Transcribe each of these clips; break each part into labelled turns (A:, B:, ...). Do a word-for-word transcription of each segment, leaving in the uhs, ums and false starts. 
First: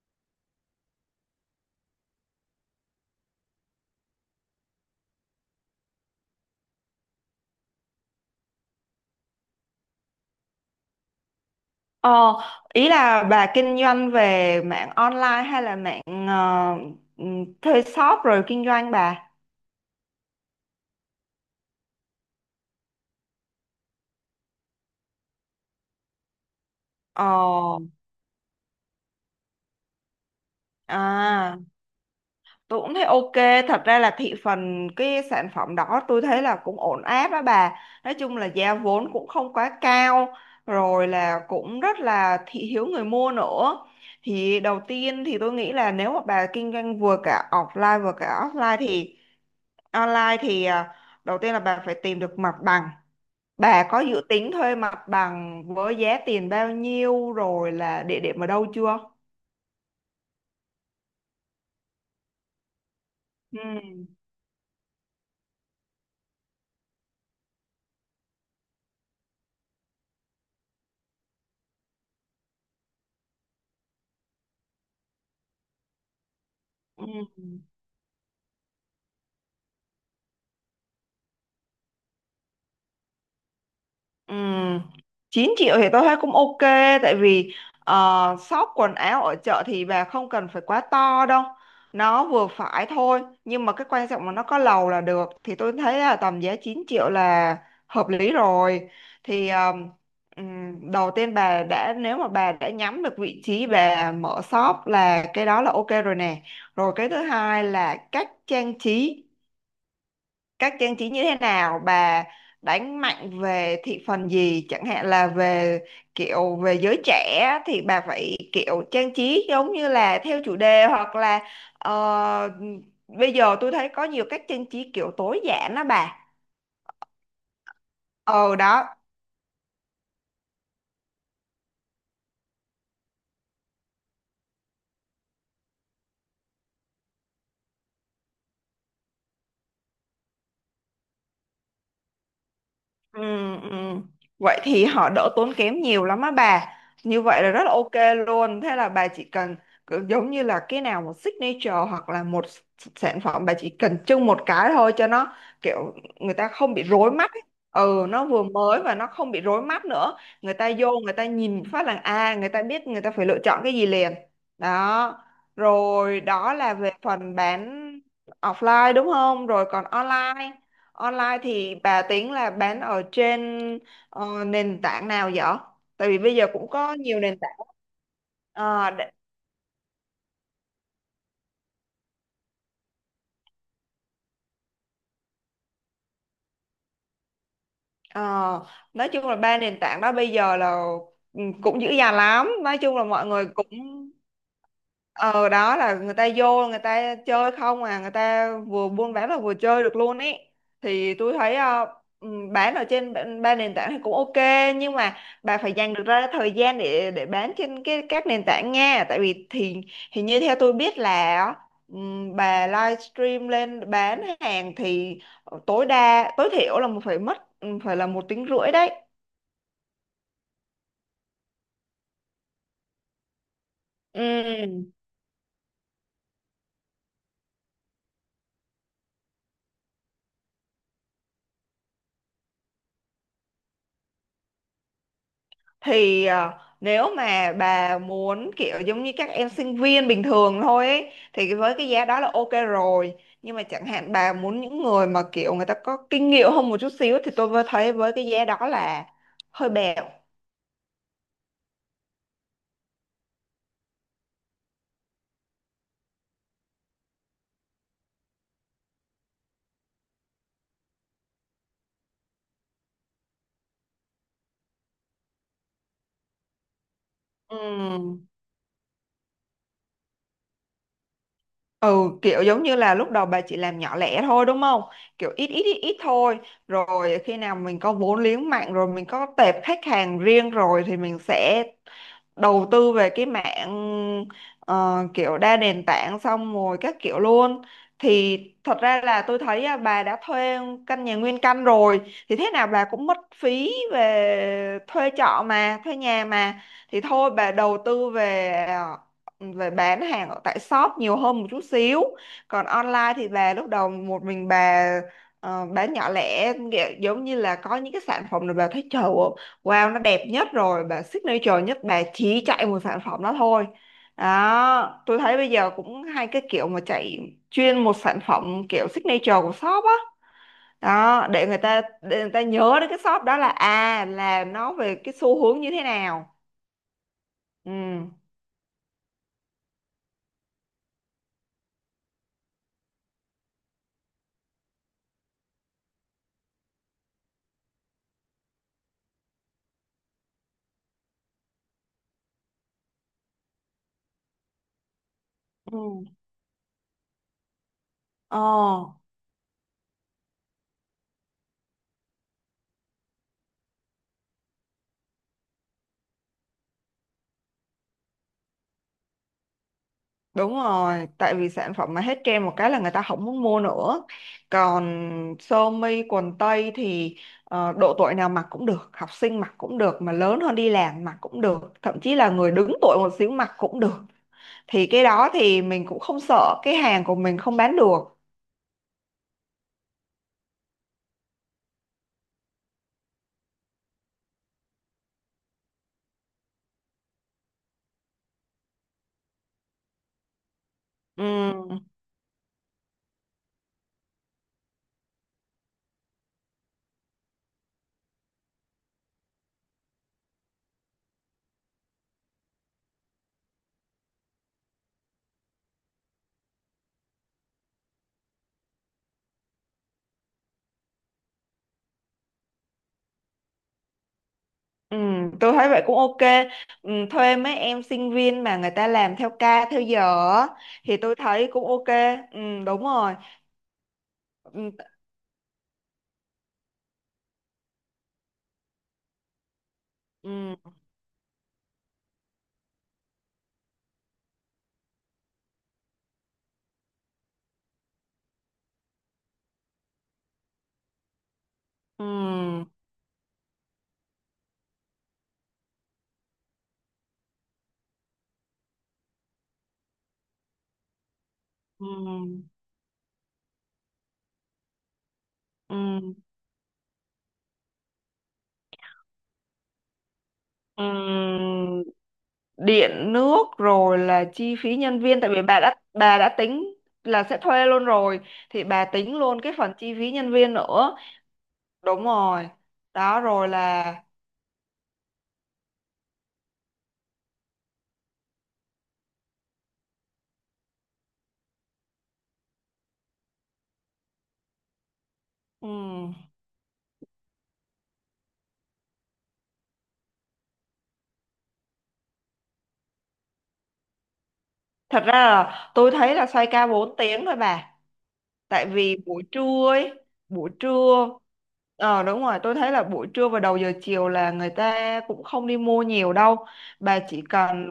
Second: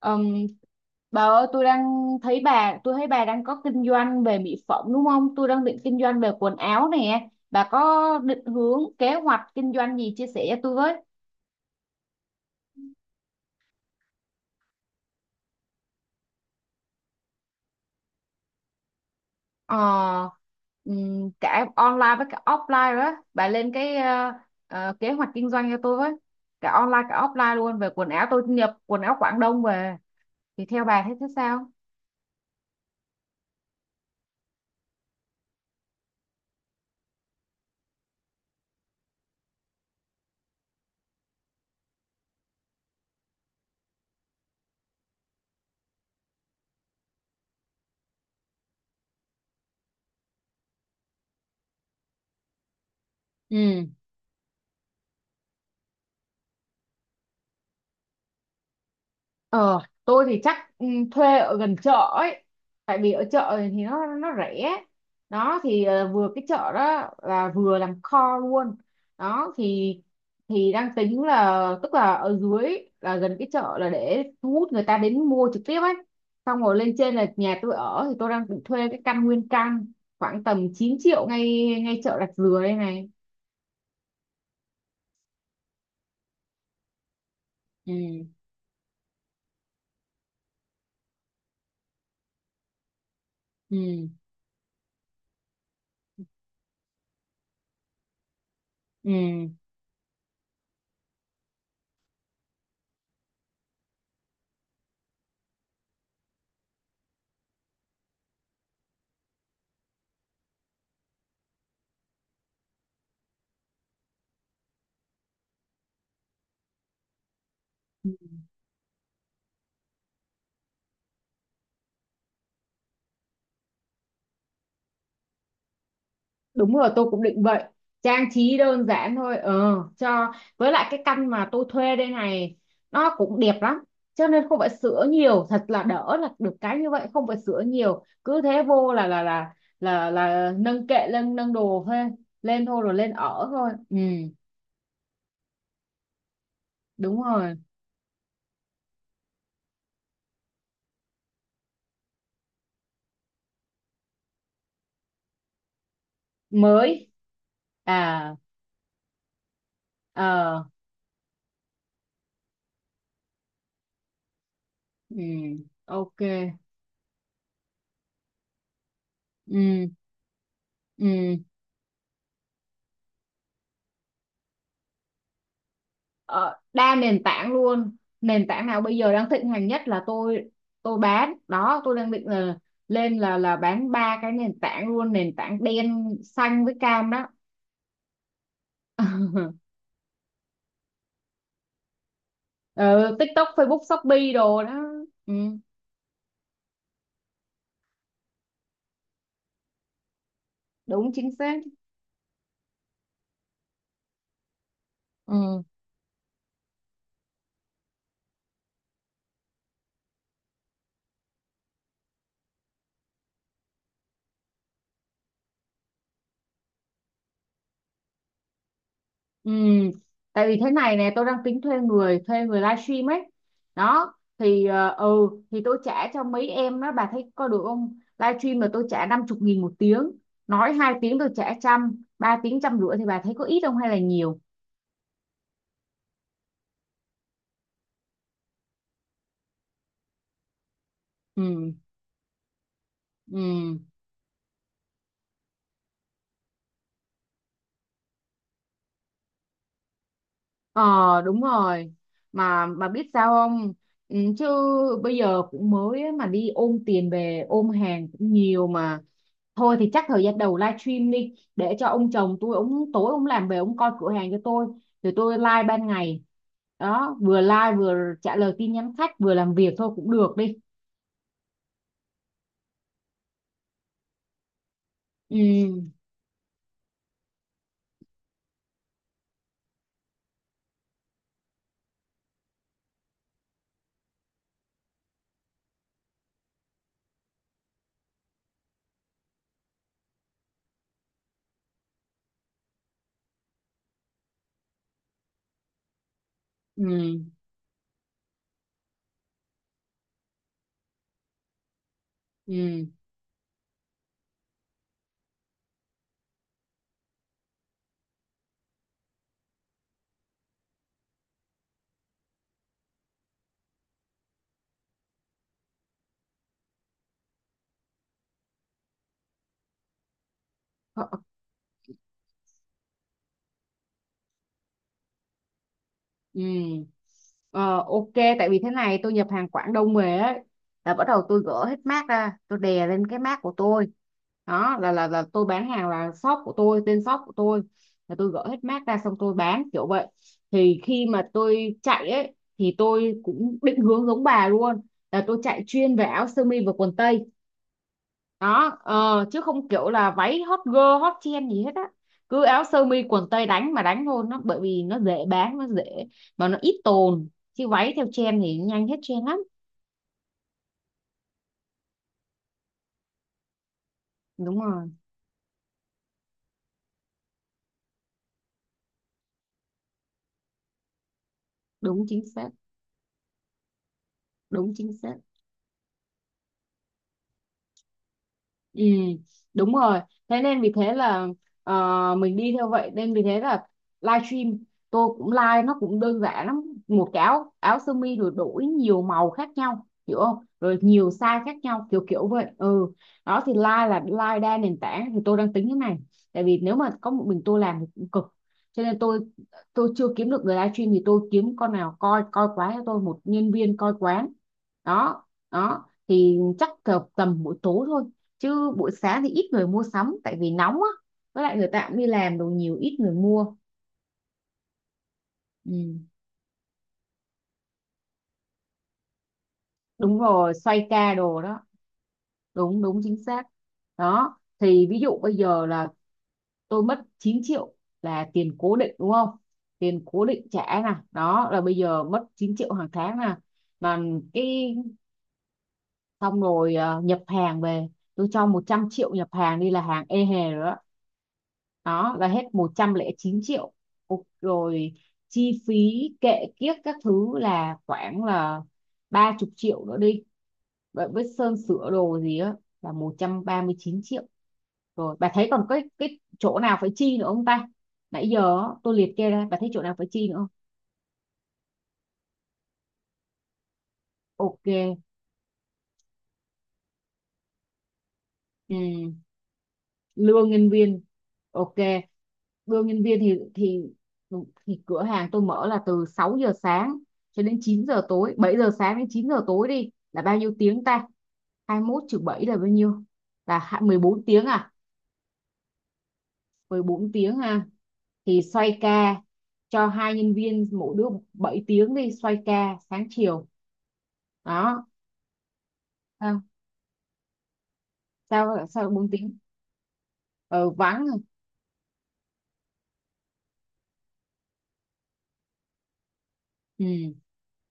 A: Ừm, bà ơi tôi đang thấy bà tôi thấy bà đang có kinh doanh về mỹ phẩm đúng không? Tôi đang định kinh doanh về quần áo nè. Bà có định hướng kế hoạch kinh doanh gì chia sẻ cho tôi với?
B: Ờ, ý là bà kinh doanh về mạng online hay là mạng ờ, ừm, thuê shop rồi kinh doanh bà?
A: Ờ, ừm, cả online với cả offline đó. Bà lên cái ờ, ờ, kế hoạch kinh doanh cho tôi với. Cả online cả
B: Ờ,
A: offline luôn về quần áo tôi nhập quần áo Quảng Đông về thì theo bà thấy thế
B: à,
A: sao?
B: tôi cũng thấy ok. Thật ra là thị phần cái sản phẩm đó tôi thấy là cũng ổn áp đó bà. Nói chung là giá vốn cũng không quá cao, rồi là cũng rất là thị hiếu người mua nữa. Thì đầu tiên thì tôi nghĩ là nếu mà bà kinh doanh vừa cả offline vừa cả offline thì online thì à, đầu tiên là bà phải tìm được mặt bằng.
A: Ừ.
B: Bà có dự tính thuê mặt bằng với giá tiền bao nhiêu rồi là địa điểm ở đâu chưa?
A: Ờ, tôi thì chắc ừ, thuê ở gần chợ ấy. Tại vì ở chợ
B: Ừ.
A: thì nó nó rẻ. Đó thì ờ, vừa cái chợ đó là vừa làm kho luôn. Đó thì thì đang tính là tức là ở dưới là gần cái chợ là để thu hút người ta đến mua trực tiếp ấy. Xong rồi lên
B: Ừ.
A: trên là nhà tôi ở thì tôi đang định thuê cái căn nguyên căn khoảng tầm chín triệu ngay ngay chợ Rạch Dừa đây này.
B: Ừm, chín triệu thì tôi thấy cũng ok, tại vì
A: Ừ.
B: ờ, shop quần áo ở chợ thì bà không cần phải quá to đâu, nó vừa phải thôi, nhưng mà cái quan
A: Ừ.
B: trọng là nó có lầu là được, thì tôi thấy là tầm giá chín triệu là hợp lý rồi.
A: Ừ.
B: Thì ờm, ừm, đầu tiên bà đã nếu mà bà đã nhắm được vị trí bà mở shop là cái đó là ok rồi nè. Rồi cái thứ hai là cách trang trí các trang trí như thế nào bà, đánh mạnh về thị phần gì, chẳng hạn là về kiểu về giới trẻ thì bà phải kiểu trang trí giống như là theo chủ đề, hoặc là ờ, bây giờ tôi thấy có nhiều cách trang trí kiểu tối giản đó bà.
A: Đúng rồi, tôi cũng định vậy. Trang trí
B: ờ
A: đơn
B: Đó.
A: giản thôi. Ờ, cho với lại cái căn mà tôi thuê đây này nó cũng đẹp lắm. Cho nên không phải sửa nhiều, thật là đỡ là được cái như vậy, không phải sửa nhiều. Cứ thế vô là là là là là nâng kệ lên nâng đồ thôi, lên thôi rồi lên
B: Ừ,
A: ở thôi.
B: ừ.
A: Ừ,
B: Vậy thì họ đỡ tốn kém nhiều lắm á bà.
A: đúng
B: Như vậy là
A: rồi.
B: rất là ok luôn. Thế là bà chỉ cần cứ giống như là cái nào một signature hoặc là một s- sản phẩm, bà chỉ cần trưng một cái thôi cho nó kiểu người ta không bị
A: Mới.
B: rối mắt ấy. Ừ, nó
A: À.
B: vừa mới và nó không bị rối mắt nữa. Người
A: Ờ.
B: ta vô, người ta nhìn phát là à người ta biết, người ta phải lựa chọn cái gì liền.
A: Ừ.
B: Đó.
A: Ok.
B: Rồi đó là về phần bán offline đúng không? Rồi
A: Ừ.
B: còn online
A: Ừ.
B: Online thì bà tính là bán ở trên ờ, nền tảng nào vậy? Tại vì bây giờ
A: ờ,
B: cũng
A: đa
B: có nhiều
A: nền
B: nền tảng.
A: tảng luôn, nền tảng nào
B: Ờ,
A: bây giờ đang thịnh hành nhất là tôi tôi bán đó, tôi đang định là lên là là bán ba cái nền tảng luôn, nền tảng đen xanh với cam đó.
B: ờ, nói chung là ba nền tảng đó bây giờ là ừ, cũng dữ dằn lắm, nói chung là
A: Ừ,
B: mọi người
A: TikTok
B: cũng
A: Facebook Shopee đồ đó. Ừ,
B: ờ đó, là người ta vô người ta chơi không à, người ta vừa buôn bán là vừa chơi được luôn ý.
A: đúng
B: Thì
A: chính
B: tôi thấy
A: xác.
B: ờ, ừm, bán ở trên ba ba nền tảng thì cũng ok, nhưng mà bà
A: Ừ.
B: phải dành được ra thời gian để để bán trên cái các nền tảng nha, tại vì thì thì như theo tôi biết là ừm, bà livestream lên bán hàng thì. Ờ, tối đa tối thiểu là phải mất ừ, phải là một tiếng rưỡi đấy.
A: Ừ, tại vì thế này nè tôi đang tính thuê người thuê người livestream ấy. Đó thì ờ,
B: Ừ
A: ừ thì tôi trả cho mấy em đó, bà thấy có được không, livestream là tôi trả năm chục nghìn một tiếng, nói hai tiếng tôi trả trăm, ba tiếng trăm rưỡi thì bà thấy có ít không hay là nhiều?
B: thì à, nếu mà bà muốn kiểu giống như các em sinh viên bình thường thôi ấy, thì
A: Ừ.
B: với cái giá đó là ok rồi, nhưng mà
A: Ừ.
B: chẳng hạn bà muốn những người mà kiểu người ta có kinh nghiệm hơn một chút xíu thì tôi vừa thấy với cái giá đó là hơi bèo.
A: Ờ, đúng rồi. Mà mà biết sao không? Ừ, chứ bây giờ cũng mới ấy, mà đi ôm tiền về ôm hàng cũng nhiều mà. Thôi thì chắc thời gian đầu livestream đi, để cho ông chồng tôi, ông tối ông làm về ông coi cửa hàng cho tôi, rồi tôi live ban ngày. Đó, vừa live vừa
B: Ừ.
A: trả lời tin nhắn khách vừa làm việc thôi cũng được đi.
B: Ừ kiểu giống như là lúc đầu bà chỉ làm nhỏ lẻ thôi đúng không? Kiểu ít ít ít
A: Ừ.
B: ít thôi. Rồi khi nào mình có vốn liếng mạnh rồi, mình có tệp khách hàng riêng rồi, thì mình sẽ đầu tư về cái mạng ờ, kiểu đa nền tảng xong rồi các kiểu luôn. Thì thật ra là tôi thấy à, bà đã thuê căn nhà nguyên căn rồi, thì thế nào bà cũng mất phí về thuê trọ mà, thuê nhà mà, thì
A: Ừ.
B: thôi bà đầu tư về à, về bán hàng ở tại shop nhiều hơn một chút xíu, còn
A: Ừ.
B: online thì bà lúc đầu một mình bà ờ, bán nhỏ lẻ, nghĩa- giống như là có những cái sản phẩm là bà thấy trời ơi, wow nó đẹp nhất rồi bà signature nhất, bà chỉ chạy một sản phẩm đó thôi. Đó, tôi thấy bây giờ cũng hay cái kiểu mà chạy chuyên một sản phẩm kiểu signature của shop á. Đó để người ta để người ta nhớ đến cái shop đó là à là nó về cái xu hướng như thế nào.
A: Ừ.
B: Ừ.
A: Ờ, ok, tại vì thế này tôi nhập hàng Quảng Đông về ấy, là bắt đầu tôi gỡ hết mác ra tôi đè lên cái mác của tôi. Đó là là là tôi bán hàng là shop của tôi, tên shop của tôi là tôi gỡ hết mác ra xong tôi bán kiểu vậy. Thì khi mà tôi chạy ấy thì tôi cũng định hướng giống bà luôn là tôi chạy
B: Ừ.
A: chuyên về áo sơ mi và quần tây.
B: Ờ.
A: Đó, ờ, chứ không kiểu là váy hot girl hot trend gì hết á, cứ áo sơ mi quần tây đánh mà đánh thôi, nó bởi vì nó dễ bán nó dễ mà nó ít tồn, chứ váy theo trend thì nhanh hết trend lắm.
B: Đúng rồi, tại vì sản phẩm mà hết trend một cái là người ta không muốn mua nữa.
A: Đúng
B: Còn
A: rồi.
B: sơ mi quần tây thì ờ, độ tuổi nào mặc cũng được, học sinh mặc cũng được, mà lớn hơn đi làm mặc cũng được, thậm
A: Đúng
B: chí
A: chính
B: là
A: xác.
B: người đứng tuổi một xíu mặc cũng được.
A: Đúng
B: Thì
A: chính
B: cái
A: xác.
B: đó thì mình cũng không sợ cái hàng của mình không bán được.
A: Ừ, đúng rồi. Thế nên vì thế là ờ, mình đi theo vậy, nên vì thế là livestream tôi cũng live nó cũng đơn giản lắm. Một cái áo áo sơ mi rồi đổi nhiều màu khác nhau, hiểu không? Rồi nhiều size khác
B: Ừm,
A: nhau kiểu kiểu vậy. Ừ. Đó thì live là live đa nền tảng thì tôi đang tính thế này. Tại vì nếu mà có một mình tôi làm thì cũng cực. Cho nên tôi tôi chưa kiếm được người livestream thì tôi kiếm con nào coi coi quán cho tôi, một nhân viên coi quán. Đó, đó thì chắc tầm tầm buổi tối thôi, chứ buổi sáng thì ít người mua sắm tại vì nóng á, với lại người ta cũng đi làm đồ nhiều ít người mua.
B: ừm, tôi thấy vậy cũng
A: Ừ.
B: ok. Ừm, thuê mấy em sinh viên mà người ta làm theo ca theo
A: Đúng
B: giờ á,
A: rồi, xoay
B: thì
A: ca
B: tôi
A: đồ
B: thấy
A: đó.
B: cũng ok. Ừm,
A: Đúng,
B: đúng
A: đúng
B: rồi.
A: chính xác. Đó
B: Ừm.
A: thì ví dụ bây giờ là tôi mất chín triệu là tiền cố định đúng không, tiền cố định
B: ừm,
A: trả nè, đó là bây giờ mất chín triệu hàng tháng nè, mà cái, xong rồi ờ, nhập hàng về tôi cho một trăm triệu nhập hàng đi là hàng ê hề rồi, đó đó là hết
B: ừm,
A: một trăm lẻ chín triệu. Ô- rồi chi phí kệ kiếp các thứ là khoảng là ba chục triệu nữa đi, vậy với sơn sửa đồ gì
B: ừm.
A: á, là một trăm ba mươi chín triệu. Rồi bà thấy còn cái
B: Ừm,
A: cái chỗ nào phải chi nữa không ta, nãy giờ á, tôi liệt kê ra bà thấy chỗ nào phải chi nữa không?
B: ừm, điện nước, rồi là chi
A: Ok.
B: phí nhân viên, tại vì bà đã bà đã tính là sẽ thuê luôn rồi, thì bà
A: Ừ.
B: tính luôn cái phần chi phí nhân
A: Lương
B: viên
A: nhân
B: nữa.
A: viên, ok.
B: Đúng rồi
A: Đưa nhân
B: đó.
A: viên thì
B: Rồi
A: thì
B: là
A: thì cửa hàng tôi mở là từ sáu giờ sáng cho đến chín giờ tối, bảy giờ sáng đến chín giờ tối đi là bao nhiêu tiếng ta? Hai mươi mốt trừ bảy là bao nhiêu? Là hai- mười bốn tiếng à?
B: ừm,
A: Mười bốn tiếng ha, thì xoay ca cho hai nhân viên, mỗi đứa bảy tiếng đi, xoay ca sáng chiều. Đó.
B: thật ra là tôi thấy là
A: sao
B: xoay ca bốn tiếng thôi bà.
A: sao
B: Tại
A: sao
B: vì
A: bốn
B: buổi
A: tiếng?
B: trưa ấy, buổi
A: Ờ vắng
B: trưa
A: rồi.
B: ờ đúng rồi, tôi thấy là buổi trưa và đầu giờ chiều là người ta cũng không đi mua nhiều đâu, bà
A: Ừ.
B: chỉ cần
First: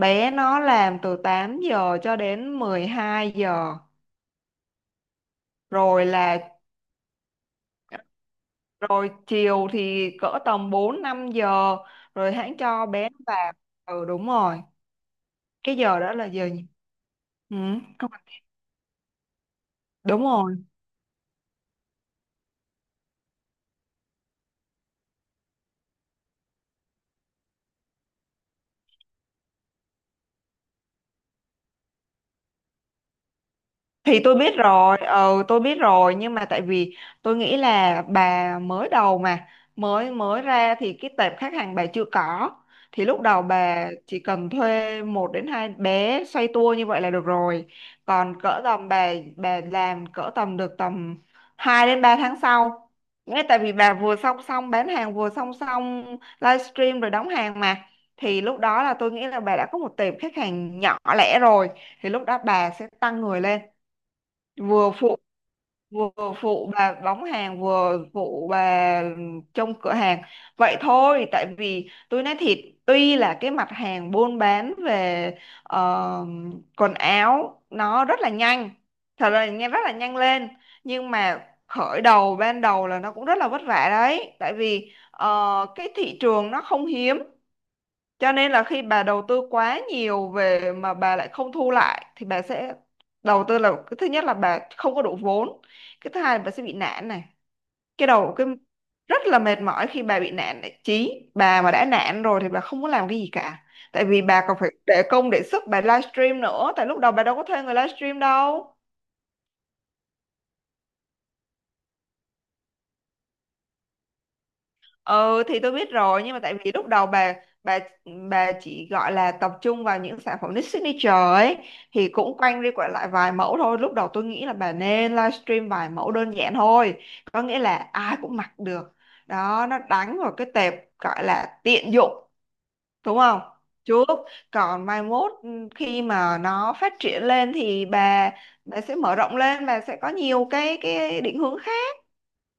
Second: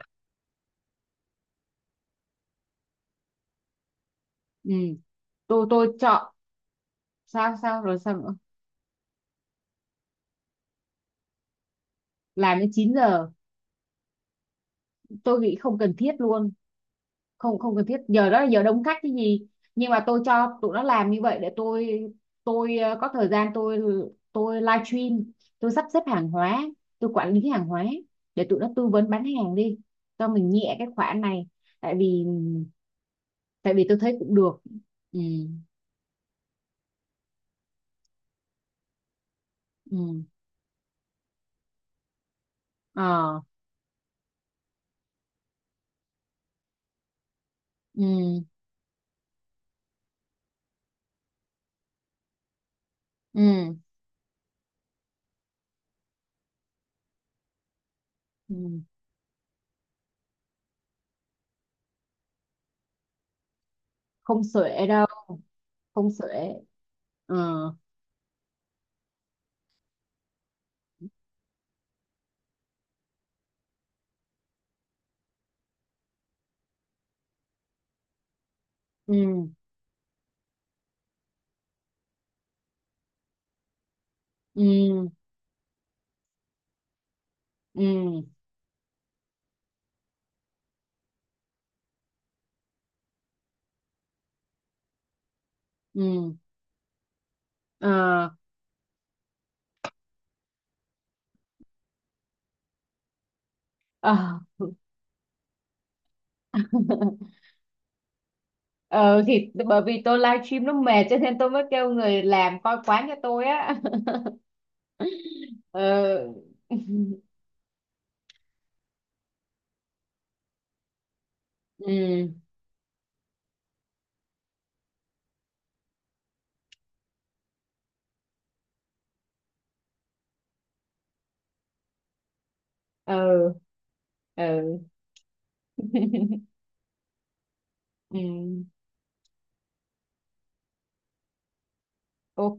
B: bé nó làm từ tám giờ cho đến mười hai giờ,
A: Ừ, tôi tôi
B: rồi
A: chọn.
B: là
A: Sao sao rồi sao nữa?
B: rồi chiều thì cỡ tầm bốn năm giờ rồi hãng
A: Làm đến
B: cho
A: chín
B: bé nó
A: giờ
B: vào. Ừ đúng rồi.
A: Tôi nghĩ
B: Cái
A: không cần
B: giờ
A: thiết
B: đó là giờ
A: luôn.
B: gì? Ừ,
A: Không, không cần thiết,
B: không-
A: giờ đó
B: phải-
A: là giờ đông khách cái gì? Nhưng mà tôi
B: đúng rồi.
A: cho tụi nó làm như vậy để tôi tôi ờ, có thời gian tôi tôi live stream, tôi sắp xếp hàng hóa, tôi quản lý hàng hóa, để tụi nó tư vấn bán hàng đi, cho mình nhẹ cái khoản này. Tại vì tại vì tôi thấy
B: Thì
A: cũng
B: tôi biết
A: được.
B: rồi,
A: Ừ.
B: ừ tôi biết rồi, nhưng mà tại vì tôi nghĩ là bà mới đầu mà mới
A: Ừ.
B: mới ra thì cái tệp khách hàng bà chưa có, thì lúc
A: Ờ.
B: đầu bà chỉ cần thuê một đến hai bé xoay tua như vậy là được rồi, còn
A: Ừ.
B: cỡ tầm bà bà làm cỡ tầm được tầm hai đến ba tháng sau, nghe, tại vì
A: Ừ,
B: bà vừa song song bán hàng vừa song song livestream rồi đóng hàng mà, thì
A: ừ.
B: lúc đó là tôi nghĩ là bà đã có một tệp khách hàng nhỏ lẻ rồi, thì lúc đó bà sẽ tăng người lên
A: Không xuể
B: vừa
A: đâu.
B: phụ,
A: Không
B: vừa
A: xuể.
B: phụ bà bóng
A: Ờ.
B: hàng vừa phụ bà trong cửa hàng, vậy thôi. Tại vì tôi nói thiệt, tuy là cái mặt hàng buôn bán về ờ, quần áo nó rất là nhanh, thật là
A: Ừ.
B: nhanh, rất là nhanh lên, nhưng mà khởi đầu ban đầu là nó cũng rất là vất vả đấy, tại
A: Ừ.
B: vì ờ, cái thị trường nó không hiếm,
A: Ừ.
B: cho nên là khi bà đầu tư quá nhiều về mà bà lại không thu lại thì bà sẽ đầu tư, là cái thứ nhất là bà không có đủ vốn, cái thứ
A: Ừ.
B: hai là bà sẽ bị nản này. Cái
A: Ờ.
B: đầu cái rất là mệt mỏi khi bà bị nản này. Chí bà mà đã nản rồi thì bà không muốn làm cái gì cả. Tại
A: Ờ.
B: vì bà còn phải để công để sức bà livestream nữa, tại lúc đầu bà đâu có thuê người livestream đâu.
A: Ờ thì bởi vì tôi livestream nó mệt cho nên tôi mới kêu người làm coi quán cho tôi á.
B: Ừ thì tôi biết rồi,
A: Ờ.
B: nhưng mà tại vì lúc đầu bà bà bà chỉ gọi là tập trung vào những sản phẩm niche signature ấy thì
A: Ừ.
B: cũng quanh đi quẩn lại vài mẫu thôi. Lúc đầu tôi nghĩ là bà nên livestream vài mẫu đơn giản thôi. Có nghĩa là ai cũng mặc được. Đó, nó đánh vào cái tệp gọi là tiện dụng, đúng không?
A: Ừ.
B: Trước
A: Ừ.
B: còn mai mốt ừ, khi mà nó phát triển lên thì
A: Ừ.
B: bà bà sẽ mở rộng lên, bà sẽ có nhiều cái cái định hướng khác.
A: Ok,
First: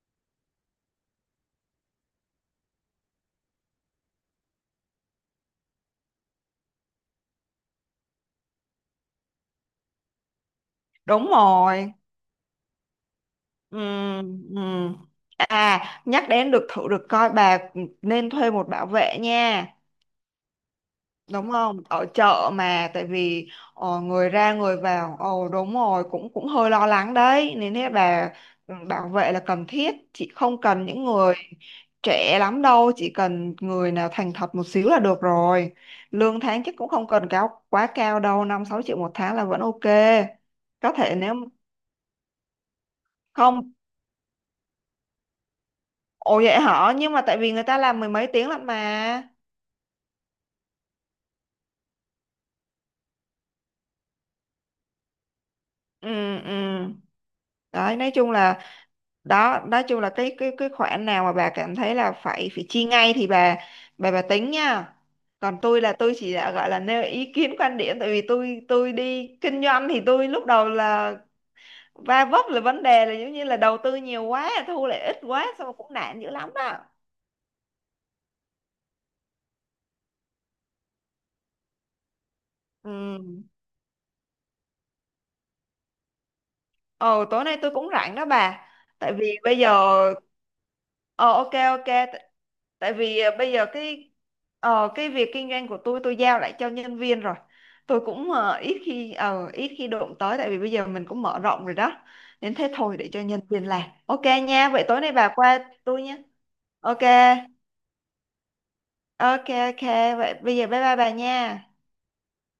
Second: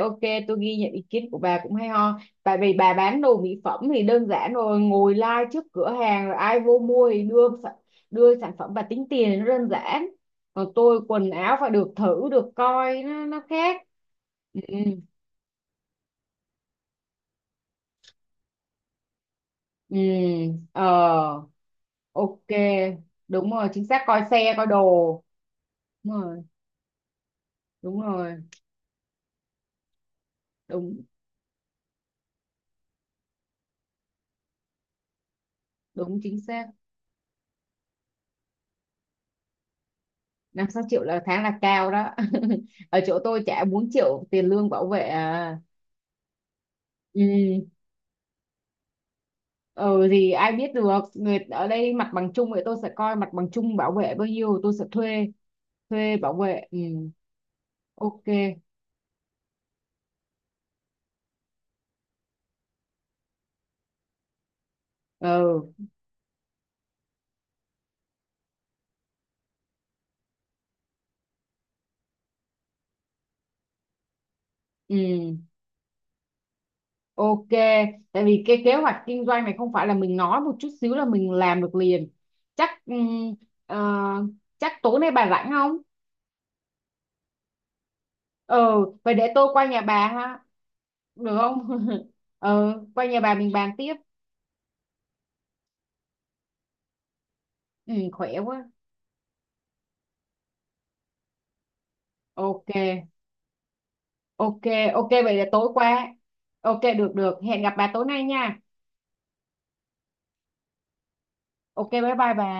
A: ok, tôi ghi nhận ý kiến của bà cũng hay ho. Tại vì bà bán đồ mỹ phẩm thì đơn giản rồi, ngồi live trước cửa hàng rồi ai vô mua thì đưa sản- đưa sản phẩm và tính tiền nó đơn giản. Còn tôi
B: Đúng
A: quần áo phải được
B: rồi.
A: thử, được coi nó nó
B: Ừ,
A: khác.
B: ừ.
A: Ừ.
B: À, nhắc đến được thử được coi, bà nên thuê một bảo vệ nha.
A: Ừ. Ừ, ờ.
B: Đúng không? Ở
A: Ok,
B: chợ mà, tại vì
A: đúng rồi chính
B: ờ,
A: xác, coi
B: người ra
A: xe coi
B: người
A: đồ.
B: vào. Ồ đúng rồi,
A: Đúng
B: cũng
A: rồi.
B: cũng hơi lo lắng đấy. Nên thế
A: Đúng
B: bà
A: rồi.
B: ừ, bảo vệ là cần thiết, chị không cần
A: Đúng,
B: những người trẻ lắm đâu, chỉ cần người nào thành thật một xíu là được rồi.
A: đúng chính
B: Lương tháng
A: xác.
B: chắc cũng không cần cao quá cao đâu, năm sáu triệu một tháng là vẫn ok.
A: năm sáu
B: Có
A: triệu
B: thể
A: là
B: nếu
A: tháng là cao đó. Ở chỗ tôi trả
B: không.
A: bốn triệu tiền lương bảo vệ à.
B: Ồ vậy hả? Nhưng mà tại vì người
A: Ừ.
B: ta làm mười mấy tiếng lận mà.
A: Ừ thì ai biết được, người ở đây mặt bằng chung vậy tôi sẽ coi mặt bằng chung bảo vệ bao nhiêu tôi sẽ thuê,
B: Ừ.
A: thuê bảo
B: Ừ.
A: vệ. Ừ.
B: Đấy nói
A: Ok.
B: chung là đó, nói chung là cái cái cái khoản nào mà bà cảm thấy là phải phải chi ngay thì bà bà bà tính nha, còn
A: Ừ.
B: tôi là tôi chỉ là gọi là nêu ý kiến quan điểm, tại vì tôi tôi đi kinh doanh thì tôi lúc đầu là va vấp là vấn đề là giống như là đầu tư nhiều quá thu lại ít
A: Ừ.
B: quá xong rồi cũng nản dữ lắm đó.
A: Ok, tại vì cái kế hoạch kinh doanh này không phải là mình nói một chút xíu là mình làm được liền. Chắc ừm,
B: Ừ.
A: ờ, chắc tối nay bà rảnh không?
B: Ồ, tối nay tôi cũng rảnh đó
A: Ừ,
B: bà. Tại
A: vậy để
B: vì
A: tôi
B: bây
A: qua
B: giờ
A: nhà bà ha,
B: ờ
A: được
B: ok
A: không?
B: ok T-
A: Ừ,
B: tại
A: qua
B: vì
A: nhà
B: ờ,
A: bà mình
B: bây giờ
A: bàn tiếp.
B: cái ờ cái việc kinh doanh của tôi tôi giao lại cho nhân viên rồi.
A: Ừ,
B: Tôi cũng
A: khỏe
B: ờ,
A: quá.
B: ít khi ờ ít khi đụng tới, tại vì bây giờ mình cũng mở rộng rồi đó. Nên
A: Ok,
B: thế thôi, để cho nhân viên làm. Ok
A: ok,
B: nha, vậy tối
A: ok
B: nay bà
A: vậy là
B: qua
A: tối
B: tôi
A: qua.
B: nha.
A: Ok,
B: Ok.
A: được được, hẹn gặp bà tối nay nha.
B: Ok ok, vậy bây giờ bye bye bà nha.
A: Ok, bye bye bà.